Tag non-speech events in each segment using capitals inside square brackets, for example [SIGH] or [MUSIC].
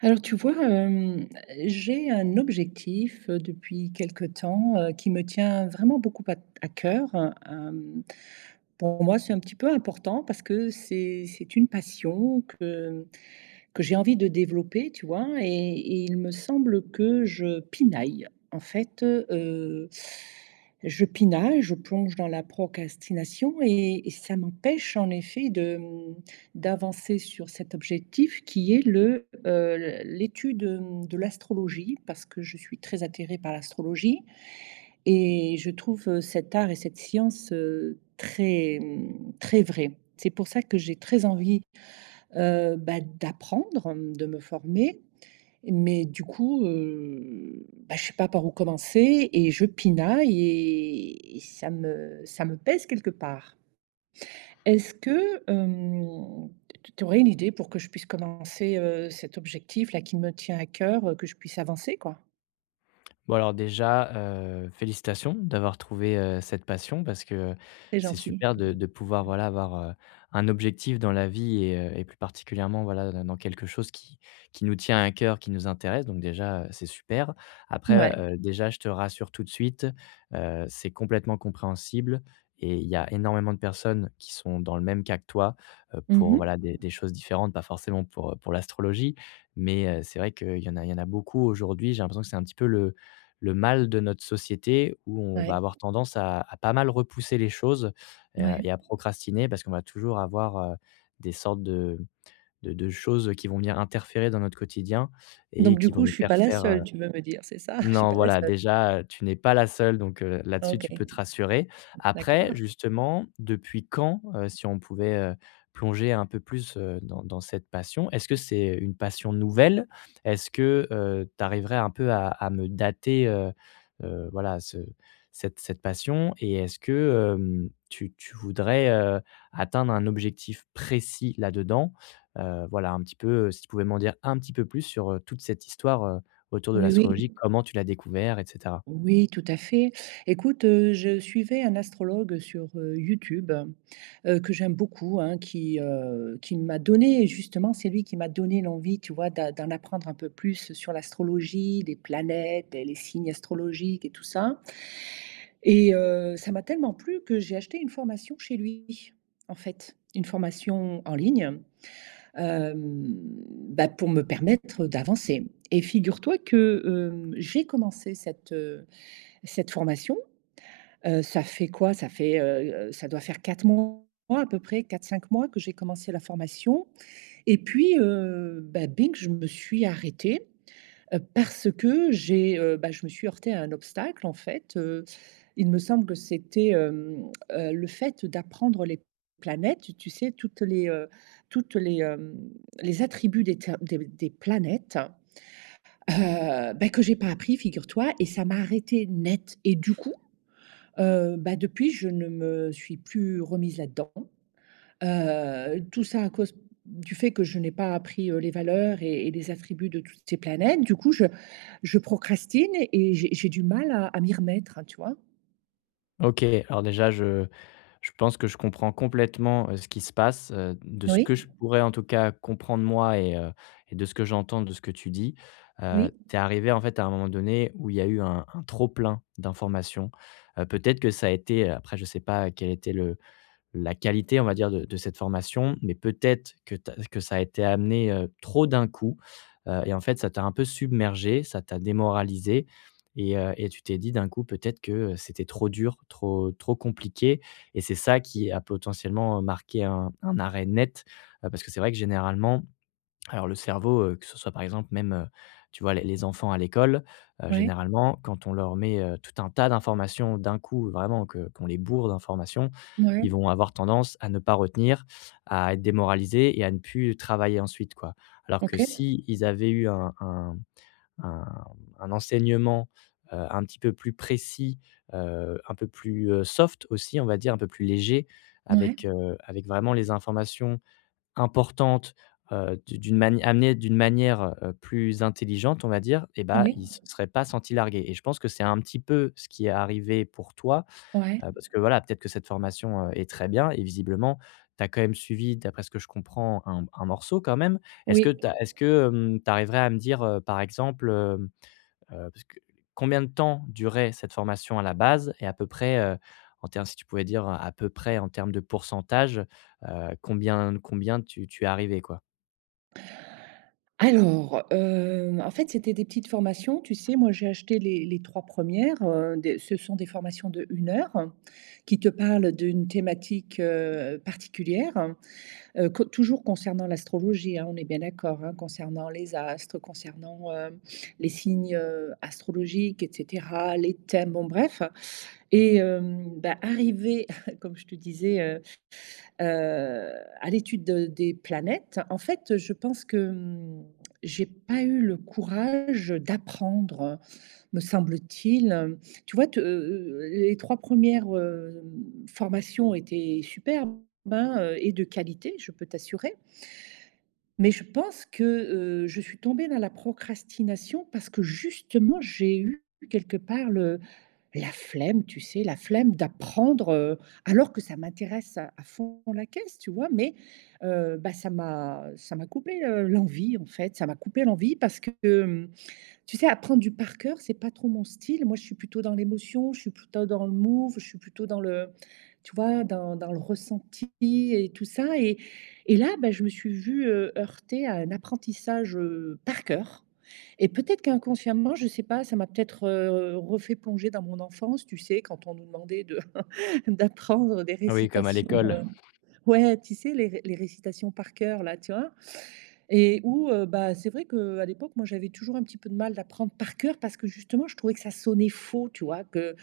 Alors tu vois, j'ai un objectif, depuis quelque temps, qui me tient vraiment beaucoup à cœur. Hem, pour moi, c'est un petit peu important parce que c'est une passion que j'ai envie de développer, tu vois? Et il me semble que je pinaille. En fait, je pinaille, je plonge dans la procrastination et ça m'empêche en effet de, d'avancer sur cet objectif qui est l'étude de l'astrologie parce que je suis très attirée par l'astrologie et je trouve, cet art et cette science, très, très vraie. C'est pour ça que j'ai très envie d'apprendre, de me former, mais du coup, bah, je sais pas par où commencer et je pinaille et ça me pèse quelque part. Est-ce que tu aurais une idée pour que je puisse commencer, cet objectif-là qui me tient à cœur, que je puisse avancer, quoi? Bon alors déjà, félicitations d'avoir trouvé, cette passion parce que C'est c'est gentil. super de pouvoir, voilà, avoir, un objectif dans la vie et plus particulièrement, voilà, dans quelque chose qui nous tient à cœur, qui nous intéresse donc déjà, c'est super. Après, Ouais. Déjà je te rassure tout de suite, c'est complètement compréhensible et il y a énormément de personnes qui sont dans le même cas que toi, pour, Mmh. voilà, des choses différentes, pas forcément pour l'astrologie mais c'est vrai qu'il y en a beaucoup aujourd'hui, j'ai l'impression que c'est un petit peu le mal de notre société où on Ouais, va avoir tendance à pas mal repousser les choses, ouais. et à procrastiner parce qu'on va toujours avoir, des sortes de choses qui vont venir interférer dans notre quotidien et Donc du qui vont coup, nous je suis pas faire la faire, seule, tu veux me dire, c'est ça? [LAUGHS] Je suis non, pas la voilà, seule. déjà, tu n'es pas la seule, donc là-dessus, OK, tu peux te rassurer. Après, d'accord. justement, depuis quand, si on pouvait, plonger un peu plus, dans cette passion, est-ce que c'est une passion nouvelle? Est-ce que, tu arriverais un peu à me dater, voilà, ce cette passion? Et est-ce que, tu voudrais, atteindre un objectif précis là-dedans? Voilà, un petit peu, si tu pouvais m'en dire un petit peu plus sur, toute cette histoire, autour de Oui, l'astrologie, oui. comment tu l'as découvert et cetera. Oui, tout à fait. Écoute, je suivais un astrologue sur, YouTube, que j'aime beaucoup, hein, qui m'a donné justement c'est lui qui m'a donné l'envie, tu vois, d'en apprendre un peu plus sur l'astrologie, les planètes et les signes astrologiques et tout ça. Et ça m'a tellement plu que j'ai acheté une formation chez lui, en fait. Une formation en ligne, hem, bah, pour me permettre d'avancer et figure-toi que, j'ai commencé cette formation, ça fait quoi? Ça doit faire 4 mois à peu près, quatre cinq mois que j'ai commencé la formation et puis, bah, bing, je me suis arrêtée, parce que bah, je me suis heurtée à un obstacle en fait, il me semble que c'était, le fait d'apprendre les planètes, tu sais, toutes les, hem, les attributs des ter des planètes, bah, que j'ai pas appris figure-toi et ça m'a arrêtée net et du coup, bah, depuis, je ne me suis plus remise là-dedans. Tout ça à cause du fait que je n'ai pas appris, les valeurs et les attributs de toutes ces planètes. Du coup, je procrastine et j'ai du mal à m'y remettre, hein, tu vois? OK, alors déjà je pense que je comprends complètement, ce qui se passe, de ce Oui, que je pourrais en tout cas comprendre moi et de ce que j'entends de ce que tu dis. Oui, Tu es arrivée en fait à un moment donné où il y a eu un trop plein d'informations. Peut-être que ça a été après je ne sais pas quel était le la qualité, on va dire, de cette formation, mais peut-être que ça a été amené, trop d'un coup, et en fait, ça t'a un peu submergé, ça t'a démoralisé et et tu t'es dit d'un coup peut-être que, c'était trop dur, trop compliqué et c'est ça qui a potentiellement, marqué un arrêt net. Parce que c'est vrai que généralement, alors le cerveau, que ce soit par exemple même, tu vois les enfants à l'école, ouais, généralement quand on leur met, tout un tas d'informations d'un coup, vraiment que qu'on les bourre d'informations, ouais, ils vont avoir tendance à ne pas retenir, à être démoralisés et à ne plus travailler ensuite quoi. Alors que OK, si ils avaient eu un un enseignement, un petit peu plus précis, un peu plus, soft aussi on va dire, un peu plus léger ouais, avec, avec vraiment les informations importante, d d'une mani amenée d'une manière, plus intelligente, on va dire et bah, oui, ils se serait pas senti largué et je pense que c'est un petit peu ce qui est arrivé pour toi, ouais, parce que voilà, peut-être que cette formation, est très bien et visiblement, tu as quand même suivi, d'après ce que je comprends, un morceau quand même. Est-ce que oui. tu est-ce que, Tu arriverais à me dire, par exemple, parce que combien de temps durait cette formation à la base et à peu près, en termes si tu pouvais dire à peu près en termes de pourcentage, combien tu es arrivé, quoi? Alors, en fait, c'était des petites formations, tu sais? Moi, j'ai acheté les trois premières, des ce sont des formations de une heure, hein, qui te parlent d'une thématique, particulière, co toujours concernant l'astrologie, hein, on est bien d'accord, hein? Concernant les astres, concernant, les signes, astrologiques et cetera, les thèmes, bon bref. Et bah, arrivé, [LAUGHS] comme je te disais, Heu, à l'étude de des planètes, en fait, je pense que, j'ai pas eu le courage d'apprendre, me semble-t-il. Tu vois, te les 3 premières, formations étaient superbes, hein, et de qualité, je peux t'assurer. Mais je pense que, je suis tombée dans la procrastination parce que justement j'ai eu quelque part le la flemme, tu sais, la flemme d'apprendre, alors que ça m'intéresse à fond la caisse, tu vois? Mais, bah, ça m'a coupé, l'envie en fait, ça m'a coupé l'envie parce que, tu sais, apprendre du par cœur, c'est pas trop mon style. Moi, je suis plutôt dans l'émotion, je suis plutôt dans le move, je suis plutôt dans le, tu vois, dans le ressenti et tout ça. Et là, ben, je me suis vue heurtée à un apprentissage par cœur. Et peut-être qu'inconsciemment, je sais pas, ça m'a peut-être refait plonger dans mon enfance, tu sais, quand on nous demandait de [LAUGHS] d'apprendre des Oui, comme à récitations. l'école. Ouais, tu sais, les récitations par cœur, là, tu vois. Et où, bah, c'est vrai qu'à l'époque, moi, j'avais toujours un petit peu de mal d'apprendre par cœur parce que justement, je trouvais que ça sonnait faux, tu vois? Que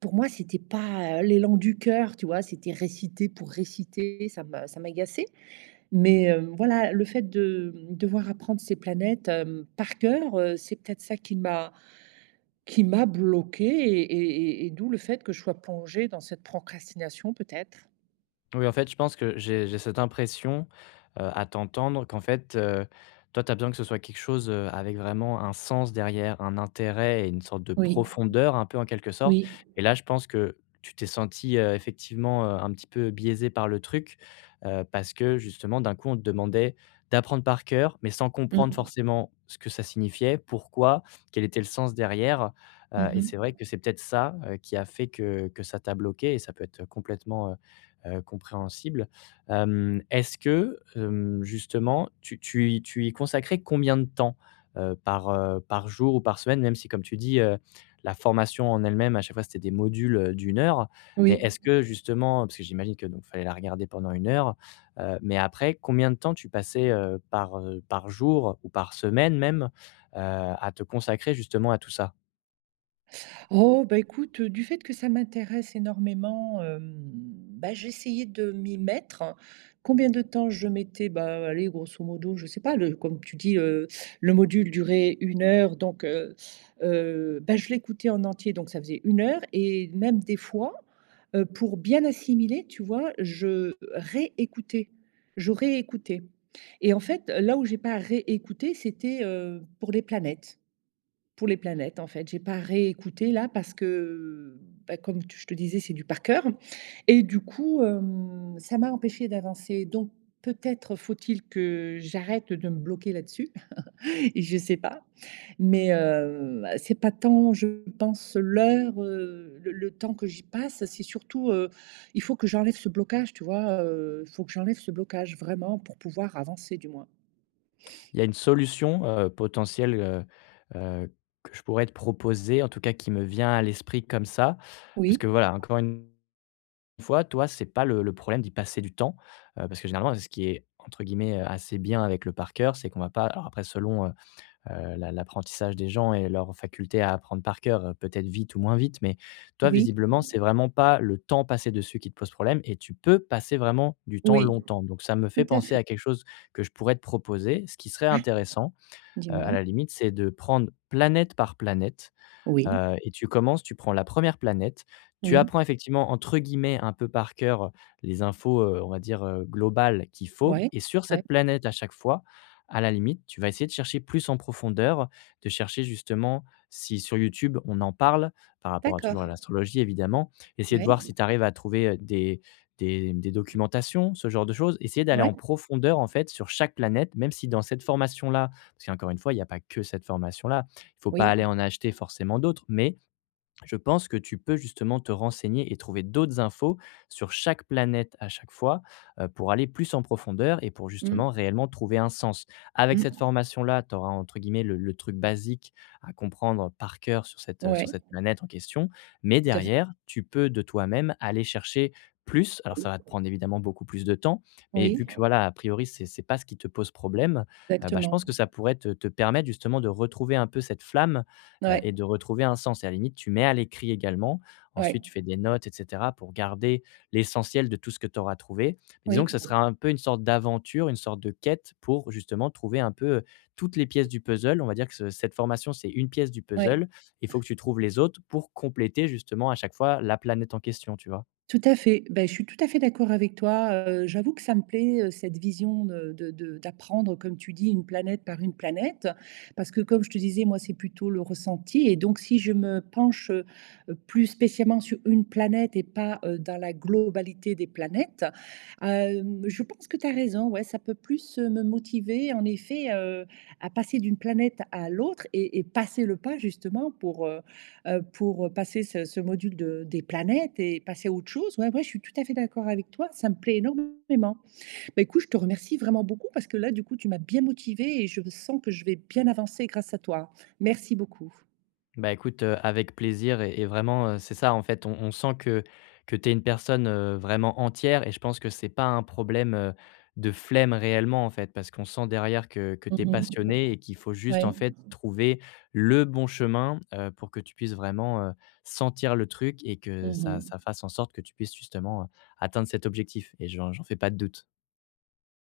pour moi, c'était pas, l'élan du cœur, tu vois? C'était réciter pour réciter, ça m'agaçait. Mais, voilà, le fait de, devoir apprendre ces planètes, par cœur, c'est peut-être ça qui m'a bloqué et d'où le fait que je sois plongée dans cette procrastination peut-être. Oui, en fait, je pense que j'ai cette impression, à t'entendre qu'en fait, toi, tu as besoin que ce soit quelque chose, avec vraiment un sens derrière, un intérêt et une sorte de Oui, profondeur un peu en quelque sorte oui. et là, je pense que tu t'es senti effectivement, un petit peu biaisé par le truc, parce que justement, d'un coup, on te demandait d'apprendre par cœur, mais sans comprendre Mmh. forcément ce que ça signifiait, pourquoi, quel était le sens derrière, et Mmh. c'est vrai que c'est peut-être ça, qui a fait que ça t'a bloqué et ça peut être complètement, compréhensible. Est-ce que, justement, tu y consacrais combien de temps, par, par jour ou par semaine? Même si, comme tu dis, la formation en elle-même, à chaque fois, c'était des modules, d'une heure. Mais Oui. est-ce que, justement parce que j'imagine que donc fallait la regarder pendant une heure, mais après, combien de temps tu passais, par, par jour ou par semaine même, à te consacrer justement à tout ça? Oh, bah, écoute, du fait que ça m'intéresse énormément, bah, j'essayais de m'y mettre. Combien de temps je mettais? Bah, allez, grosso modo, je sais pas, le comme tu dis, le module durait une heure, donc bah, je l'écoutais en entier, donc ça faisait une heure et même des fois, pour bien assimiler, tu vois, je réécoutais. Je réécoutais et en fait, là où j'ai pas réécouté, c'était, pour les planètes. Pour les planètes, en fait. J'ai pas réécouté là parce que, bah, comme tu je te disais, c'est du par cœur et du coup, ça m'a empêché d'avancer, donc peut-être faut-il que j'arrête de me bloquer là-dessus? [LAUGHS] Et je sais pas, mais c'est pas tant, je pense, l'heure, le temps que j'y passe, c'est surtout, il faut que j'enlève ce blocage, tu vois? Il faut que j'enlève ce blocage vraiment pour pouvoir avancer, du moins. Il y a une solution, potentielle, heu, que je pourrais te proposer, en tout cas qui me vient à l'esprit comme ça. Parce Oui, que voilà, encore une fois, toi, c'est pas le problème d'y passer du temps, parce que généralement, ce qui est entre guillemets, «assez bien» avec le par cœur, c'est qu'on va pas alors après selon, l'apprentissage des gens et leur faculté à apprendre par cœur, peut-être vite ou moins vite, mais toi, oui, visiblement, c'est vraiment pas le temps passé dessus qui te pose problème et tu peux passer vraiment du temps oui, longtemps. Donc ça me fait tout à penser fait. à quelque chose que je pourrais te proposer, ce qui serait Ouais, intéressant. À dis-moi? la limite, c'est de prendre planète par planète. Oui, Et tu commences, tu prends la première planète, tu oui. apprends effectivement entre guillemets «un peu par cœur» les infos, on va dire, globales qu'il faut Ouais, et sur ouais, cette planète à chaque fois, à la limite, tu vas essayer de chercher plus en profondeur, de chercher justement si sur YouTube on en parle par rapport à toujours à d'accord. l'astrologie évidemment, essayer de Ouais, voir si tu arrives à trouver, des des documentations, ce genre de choses. Essayer d'aller ouais, en profondeur en fait sur chaque planète, même si dans cette formation-là parce qu'encore une fois, il n'y a pas que cette formation-là. Il faut pas oui. aller en acheter forcément d'autres, mais je pense que tu peux justement te renseigner et trouver d'autres infos sur chaque planète à chaque fois, pour aller plus en profondeur et pour Mmh, justement réellement trouver un sens. Avec cette mmh, formation-là, tu auras entre guillemets le truc basique à comprendre par cœur sur ouais, cette planète en question, mais tout à fait. derrière, tu peux de toi-même aller chercher plus. Alors ça va te prendre évidemment beaucoup plus de temps, mais vu Oui, que voilà, a priori, c'est pas ce qui te pose problème, bah, je exactement. pense que ça pourrait te permettre justement de retrouver un peu cette flamme Ouais, et de retrouver un sens et à la limite, tu mets à l'écrit également. ouais, Ensuite, tu fais des notes et cetera pour garder l'essentiel de tout ce que tu auras trouvé. Mais disons que oui, ce sera un peu une sorte d'aventure, une sorte de quête pour justement trouver un peu, toutes les pièces du puzzle. On va dire que ce cette formation, c'est une pièce du ouais. puzzle. Il faut que tu trouves les autres pour compléter justement à chaque fois la planète en question, tu vois? Tout à fait. Ben, je suis tout à fait d'accord avec toi. J'avoue que ça me plaît, cette vision de d'apprendre, comme tu dis, une planète par une planète. Parce que comme je te disais, moi, c'est plutôt le ressenti et donc si je me penche, plus spécialement sur une planète et pas, dans la globalité des planètes, je pense que tu as raison, ouais, ça peut plus, me motiver en effet, à passer d'une planète à l'autre et passer le pas justement pour, passer ce module de des planètes et passer à autre chose. Ouais, ouais, je suis tout à fait d'accord avec toi, ça me plaît énormément. Bah, écoute, je te remercie vraiment beaucoup parce que là, du coup, tu m'as bien motivée et je sens que je vais bien avancer grâce à toi. Merci beaucoup. Bah, écoute, avec plaisir et vraiment, c'est ça en fait, on sent que tu es une personne, vraiment entière et je pense que c'est pas un problème, de flemme réellement en fait. Parce qu'on sent derrière que tu es Mmh. passionnée et qu'il faut juste en Ouais. fait trouver le bon chemin, pour que tu puisses vraiment, sentir le truc et que ça Mmh. fasse en sorte que tu puisses justement, atteindre cet objectif et j'en fais pas de doute.